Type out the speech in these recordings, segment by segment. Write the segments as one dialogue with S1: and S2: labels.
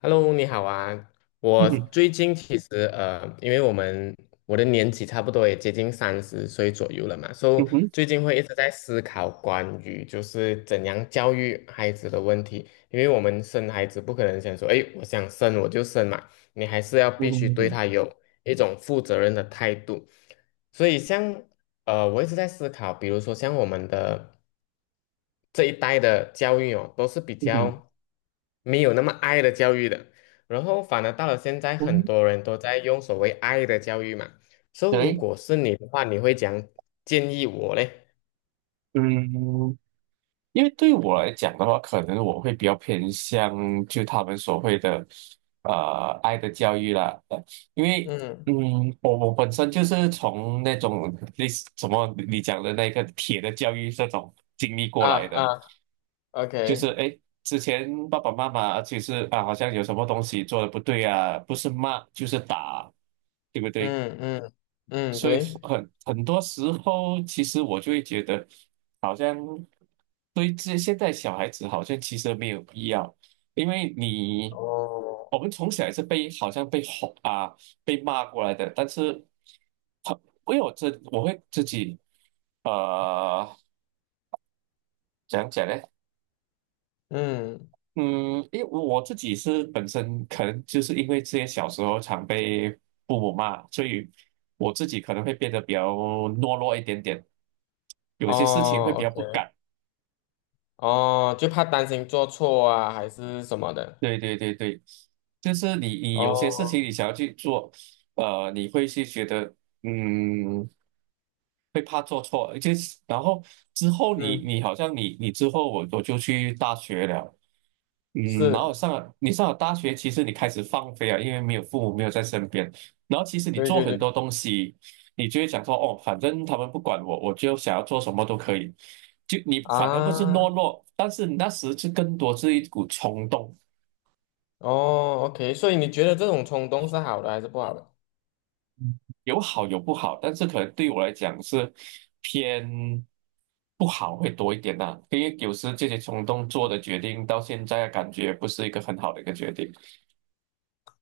S1: Hello，你好啊！
S2: 嗯
S1: 我
S2: 哼，
S1: 最近其实因为我的年纪差不多也接近30岁左右了嘛，所以
S2: 嗯哼，
S1: 最近会一直在思考关于就是怎样教育孩子的问题。因为我们生孩子不可能想说，哎，我想生我就生嘛，你还是要
S2: 嗯
S1: 必须
S2: 哼，
S1: 对
S2: 嗯
S1: 他有一种负责任的态度。所以我一直在思考，比如说像我们的。这一代的教育哦，都是比
S2: 哼，
S1: 较没有那么爱的教育的，然后反而到了现在，很
S2: 嗯，
S1: 多人都在用所谓爱的教育嘛。所以
S2: 可
S1: 如
S2: 以。
S1: 果是你的话，你会建议我嘞？
S2: 嗯，因为对我来讲的话，可能我会比较偏向就他们所谓的爱的教育啦。因为
S1: 嗯。
S2: 我本身就是从那种类似什么你讲的那个铁的教育这种经历过
S1: 啊
S2: 来的。
S1: 啊
S2: 就是
S1: ，OK。
S2: 哎，诶之前爸爸妈妈其实啊，好像有什么东西做的不对啊，不是骂就是打，对不对？
S1: 嗯嗯嗯，
S2: 所以
S1: 对。
S2: 很多时候，其实我就会觉得，好像对这现在小孩子好像其实没有必要。因为
S1: 哦。
S2: 我们从小也是被好像被吼啊被骂过来的，但是很因为我会自己呃怎样讲呢？
S1: 嗯。
S2: 嗯，因为我自己是本身可能就是因为之前小时候常被父母骂，所以我自己可能会变得比较懦弱一点点，有些事情会
S1: 哦
S2: 比较不
S1: ，OK。
S2: 敢。
S1: 哦，就怕担心做错啊，还是什么的。
S2: 对对对对，就是你有些事
S1: 哦。
S2: 情你想要去做，你会去觉得嗯会怕做错。而且然后之后你
S1: 嗯。
S2: 你好像你之后我就去大学了。嗯，然后
S1: 是。
S2: 你上了大学，其实你开始放飞啊，因为没有父母没有在身边，然后其实你
S1: 对
S2: 做
S1: 对
S2: 很
S1: 对。
S2: 多东西，你就会想说，哦，反正他们不管我，我就想要做什么都可以。就你反而不是懦
S1: 啊。
S2: 弱，但是那时是更多是一股冲动。
S1: 哦，OK，所以你觉得这种冲动是好的还是不好的？
S2: 有好有不好，但是可能对我来讲是偏不好会多一点呐、因为有时这些冲动做的决定，到现在感觉不是一个很好的一个决定。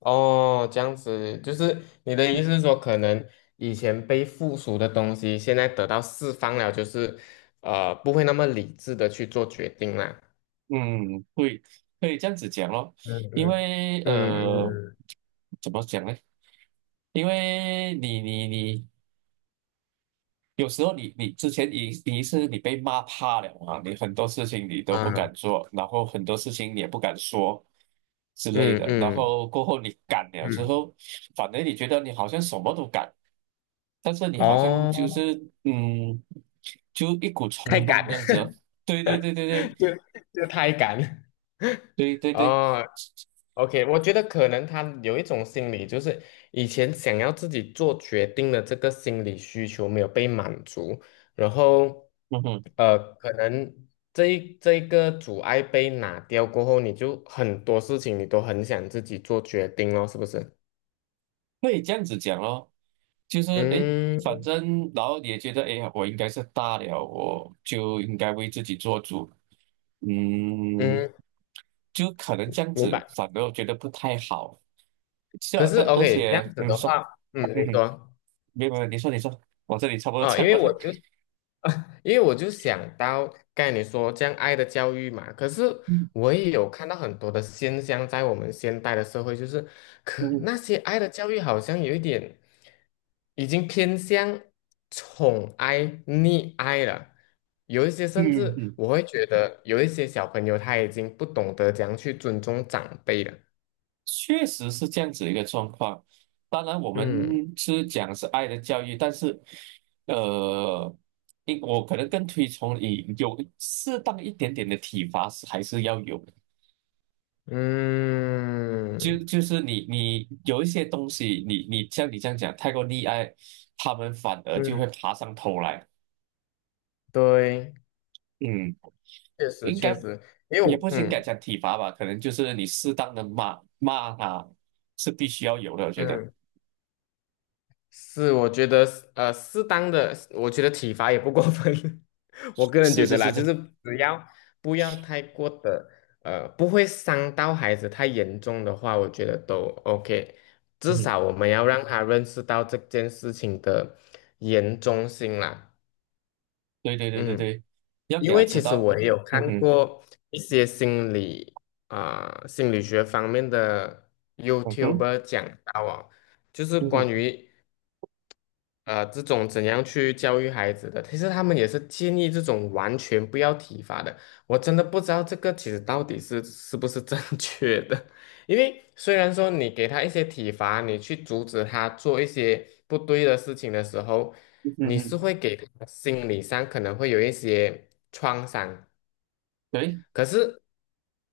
S1: 哦，这样子，就是你的意思是说，可能以前被附属的东西，现在得到释放了，就是不会那么理智的去做决定啦。
S2: 嗯，可以这样子讲咯。
S1: 嗯
S2: 因
S1: 嗯
S2: 为
S1: 嗯嗯。
S2: 怎么讲呢？因为你有时候你之前你是你被骂怕了嘛，你很多事情你都不
S1: 啊。
S2: 敢做，然后很多事情你也不敢说之类
S1: 嗯
S2: 的。然
S1: 嗯
S2: 后过后你敢了之
S1: 嗯。
S2: 后，反正你觉得你好像什么都敢，但是你好像就
S1: 哦，
S2: 是嗯，就一股
S1: 太
S2: 冲
S1: 赶。
S2: 动这样子哦。对对对对
S1: 就就太赶
S2: 对 对对对，
S1: 哦。OK，我觉得可能他有一种心理，就是以前想要自己做决定的这个心理需求没有被满足，然后，
S2: 嗯哼。
S1: 可能这一个阻碍被拿掉过后，你就很多事情你都很想自己做决定咯，是不是？
S2: 可以这样子讲咯，就是诶，反
S1: 嗯
S2: 正然后你也觉得诶，我应该是大了，我就应该为自己做主。嗯，
S1: 嗯，
S2: 就可能这样
S1: 明
S2: 子，
S1: 白。
S2: 反而我觉得不太好。是
S1: 可
S2: 啊，
S1: 是
S2: 而
S1: OK，这样
S2: 且
S1: 子
S2: 你
S1: 的
S2: 说。
S1: 话，嗯，你
S2: 嗯，
S1: 说。
S2: 没有没有，你说你说，我这里差不多
S1: 啊，因
S2: 讲
S1: 为
S2: 完了。
S1: 因为我就想到刚才你说这样爱的教育嘛，可是
S2: 嗯
S1: 我也有看到很多的现象，在我们现代的社会，就是可那些爱的教育好像有一点已经偏向宠爱、溺爱了，有一些甚
S2: 嗯
S1: 至
S2: 嗯。
S1: 我会觉得有一些小朋友他已经不懂得怎样去尊重长辈了。
S2: 确实是这样子一个状况。当然，我
S1: 嗯
S2: 们是讲是爱的教育，但是，呃，因我可能更推崇你有适当一点点的体罚是还是要有的。就
S1: 嗯
S2: 就是你有一些东西，你像你这样讲太过溺爱，他们反而就
S1: 嗯，
S2: 会爬上头来。
S1: 对，
S2: 嗯，
S1: 确实
S2: 应
S1: 确
S2: 该
S1: 实，因为
S2: 也
S1: 我
S2: 不是应该
S1: 嗯。
S2: 讲体罚吧，可能就是你适当的骂骂他是必须要有的，我觉得
S1: 嗯。是，我觉得适当的，我觉得体罚也不过分。我个人
S2: 是
S1: 觉
S2: 是
S1: 得啦，
S2: 是
S1: 就
S2: 是，
S1: 是只要不要太过的，不会伤到孩子太严重的话，我觉得都 OK。至少我们要让他认识到这件事情的严重性啦。
S2: 对对对对
S1: 嗯，
S2: 对，要给
S1: 因
S2: 他
S1: 为其
S2: 知
S1: 实
S2: 道，
S1: 我也有看
S2: 哼，
S1: 过一些心理啊、心理学方面的
S2: 嗯哼，
S1: YouTuber 讲到啊，就是
S2: 嗯哼，
S1: 关
S2: 嗯哼，
S1: 于。这种怎样去教育孩子的？其实他们也是建议这种完全不要体罚的。我真的不知道这个其实到底是不是正 确的，因为虽然说你给他一些体罚，你去阻止他做一些不对的事情的时候，
S2: 嗯
S1: 你是
S2: 哼，
S1: 会给他心理上可能会有一些创伤。
S2: 对
S1: 可是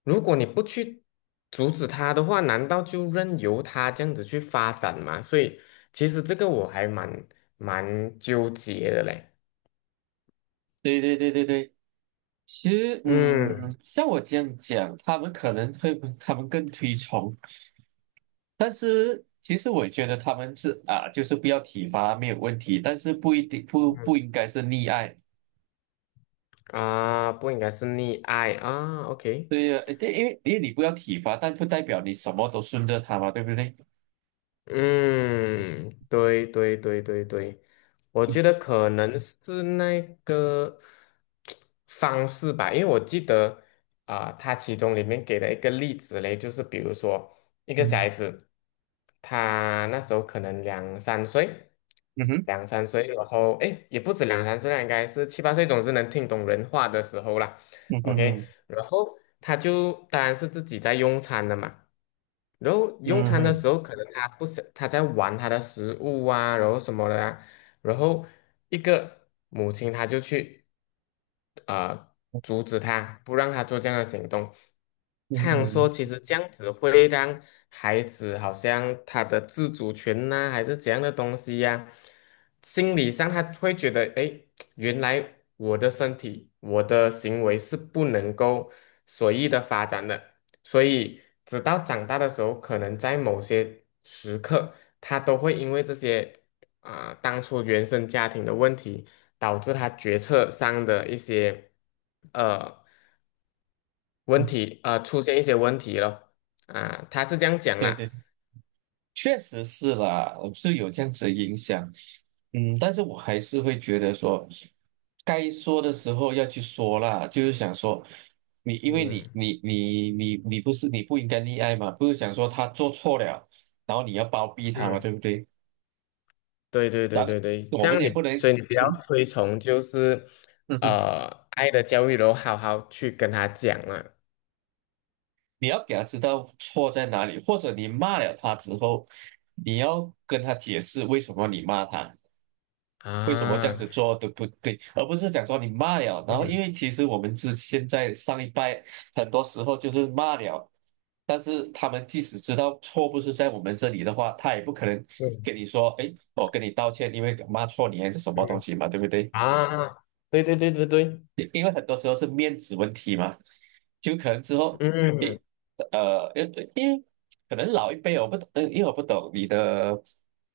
S1: 如果你不去阻止他的话，难道就任由他这样子去发展吗？所以其实这个我还蛮纠结的嘞。
S2: 对对对对对。其实
S1: 嗯
S2: 像我这样讲，他们可能会，他们更推崇，但是其实我觉得他们是啊，就是不要体罚没有问题，但是不一定不
S1: 嗯
S2: 应该是溺爱。
S1: 啊，不应该是溺爱啊，OK。
S2: 对呀，对，因为你不要体罚，但不代表你什么都顺着他嘛，对不对？
S1: 嗯，对对对对对，我觉得可能是那个方式吧，因为我记得啊、它其中里面给了一个例子嘞，就是比如说一个小
S2: 嗯
S1: 孩子，他那时候可能两三岁，
S2: 嗯
S1: 两三岁，然后诶，也不止两三岁啦，应该是七八岁，总之能听懂人话的时候啦。
S2: 嗯
S1: OK，
S2: 哼，
S1: 然后他就当然是自己在用餐了嘛。然后用
S2: 嗯哼，嗯
S1: 餐的
S2: 哼，
S1: 时候，可能他不是他在玩他的食物啊，然后什么的啊，然后一个母亲她就去。呃阻止他，不让他做这样的行动。
S2: 嗯
S1: 他想说，其
S2: 哼，
S1: 实这样子会让孩子好像他的自主权呐、还是怎样的东西呀、心理上他会觉得，诶，原来我的身体、我的行为是不能够随意的发展的，所以直到长大的时候，可能在某些时刻，他都会因为这些。啊、当初原生家庭的问题，导致他决策上的一些呃问
S2: 嗯哼，
S1: 题，出现一些问题了啊、他是这样讲
S2: 对对
S1: 啦，
S2: 对。确实是啦，是有这样子的影响。嗯，但是我还是会觉得说，该说的时候要去说啦，就是想说，你因为你
S1: 嗯
S2: 你你你你不是你不应该溺爱嘛，不是想说他做错了，然后你要包庇他嘛，对
S1: 嗯，
S2: 不对？
S1: 对对对
S2: 当然，
S1: 对对，
S2: 我
S1: 这
S2: 们
S1: 样
S2: 也
S1: 你，
S2: 不能，
S1: 所以你比较
S2: 嗯
S1: 推崇就是
S2: 嗯哼，
S1: 爱的教育，然后好好去跟他讲嘛，
S2: 你要给他知道错在哪里，或者你骂了他之后，你要跟他解释为什么你骂他。为什么这样
S1: 啊，
S2: 子做对不对，而不是讲说你骂了，然后因
S1: 嗯
S2: 为其实我们现在上一代很多时候就是骂了，但是他们即使知道错不是在我们这里的话，他也不可能
S1: 嗯
S2: 跟你说，哎，我跟你道歉，因为骂错你还是什么东
S1: 嗯
S2: 西嘛，对不对？
S1: 啊，对对对对对，
S2: 因为很多时候是面子问题嘛，就可能之后，
S1: 嗯
S2: 诶，因为可能老一辈我不懂，因为我不懂你的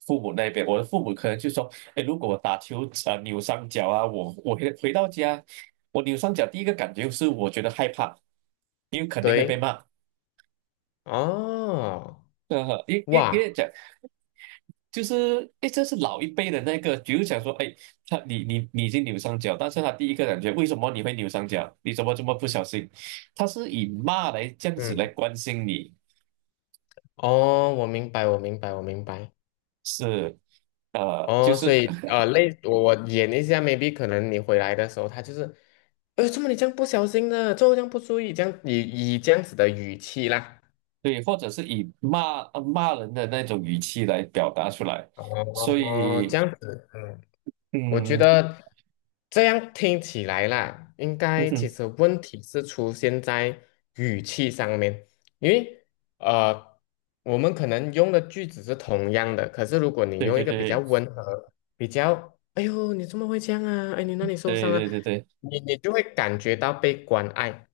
S2: 父母那边，我的父母可能就说，诶，如果我打球啊扭伤脚啊，我回到家，我扭伤脚第一个感觉是我觉得害怕，因为肯定会被
S1: 对，
S2: 骂。
S1: 哦，
S2: 因为
S1: 哇。
S2: 讲就是哎，这是老一辈的那个，比如讲说，哎，他你你你已经扭伤脚，但是他第一个感觉，为什么你会扭伤脚？你怎么这么不小心？他是以骂来这样子来
S1: 嗯。
S2: 关心你，
S1: 哦，我明白，我明白，我明白。
S2: 是就
S1: 哦，所
S2: 是
S1: 以我演一下，maybe 可能你回来的时候，他就是，哎，怎么你这样不小心的，怎么这样不注意，这样以这样子的语气啦。
S2: 对，或者是以骂骂人的那种语气来表达出来，所
S1: 哦，这
S2: 以
S1: 样子，嗯。我觉
S2: 嗯
S1: 得这样听起来啦，应
S2: 嗯
S1: 该
S2: 哼，
S1: 其实问题是出现在语气上面，因为呃，我们可能用的句子是同样的，可是如果你
S2: 对
S1: 用
S2: 对
S1: 一个比较
S2: 对
S1: 温和、比较“哎呦，你怎么会这样啊？哎，你哪里受
S2: 对
S1: 伤啊？”
S2: 对
S1: 哎
S2: 对对对
S1: 你就会感觉到被关爱，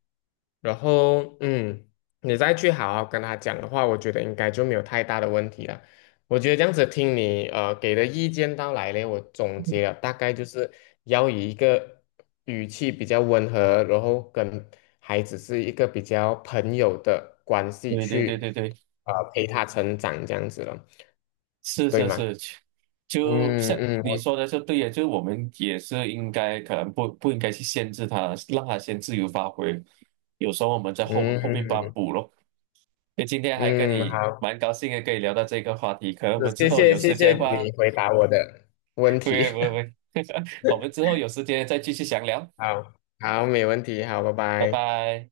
S1: 然后你再去好好跟他讲的话，我觉得应该就没有太大的问题了。我觉得这样子听你给的意见到来呢，我总结了大概就是要以一个语气比较温和，然后跟孩子是一个比较朋友的关系
S2: 对对对
S1: 去
S2: 对对。
S1: 陪他成长这样子了，
S2: 是
S1: 对
S2: 是
S1: 吗？
S2: 是，就
S1: 嗯
S2: 像
S1: 嗯，
S2: 你
S1: 我
S2: 说的就对呀，就是我们也是应该可能不应该去限制他，让他先自由发挥。有时候我们在后面把他
S1: 嗯
S2: 补咯。那今天还跟
S1: 嗯
S2: 你
S1: 好，
S2: 蛮高兴的，可以聊到这个话题。可能我
S1: 是
S2: 们之
S1: 谢
S2: 后
S1: 谢
S2: 有
S1: 谢
S2: 时间
S1: 谢
S2: 的话，
S1: 你回答我的问
S2: 不
S1: 题，
S2: 会不会不 会，我们之后有时间再继续详聊。
S1: 好好没问题，好，拜
S2: 拜
S1: 拜。
S2: 拜。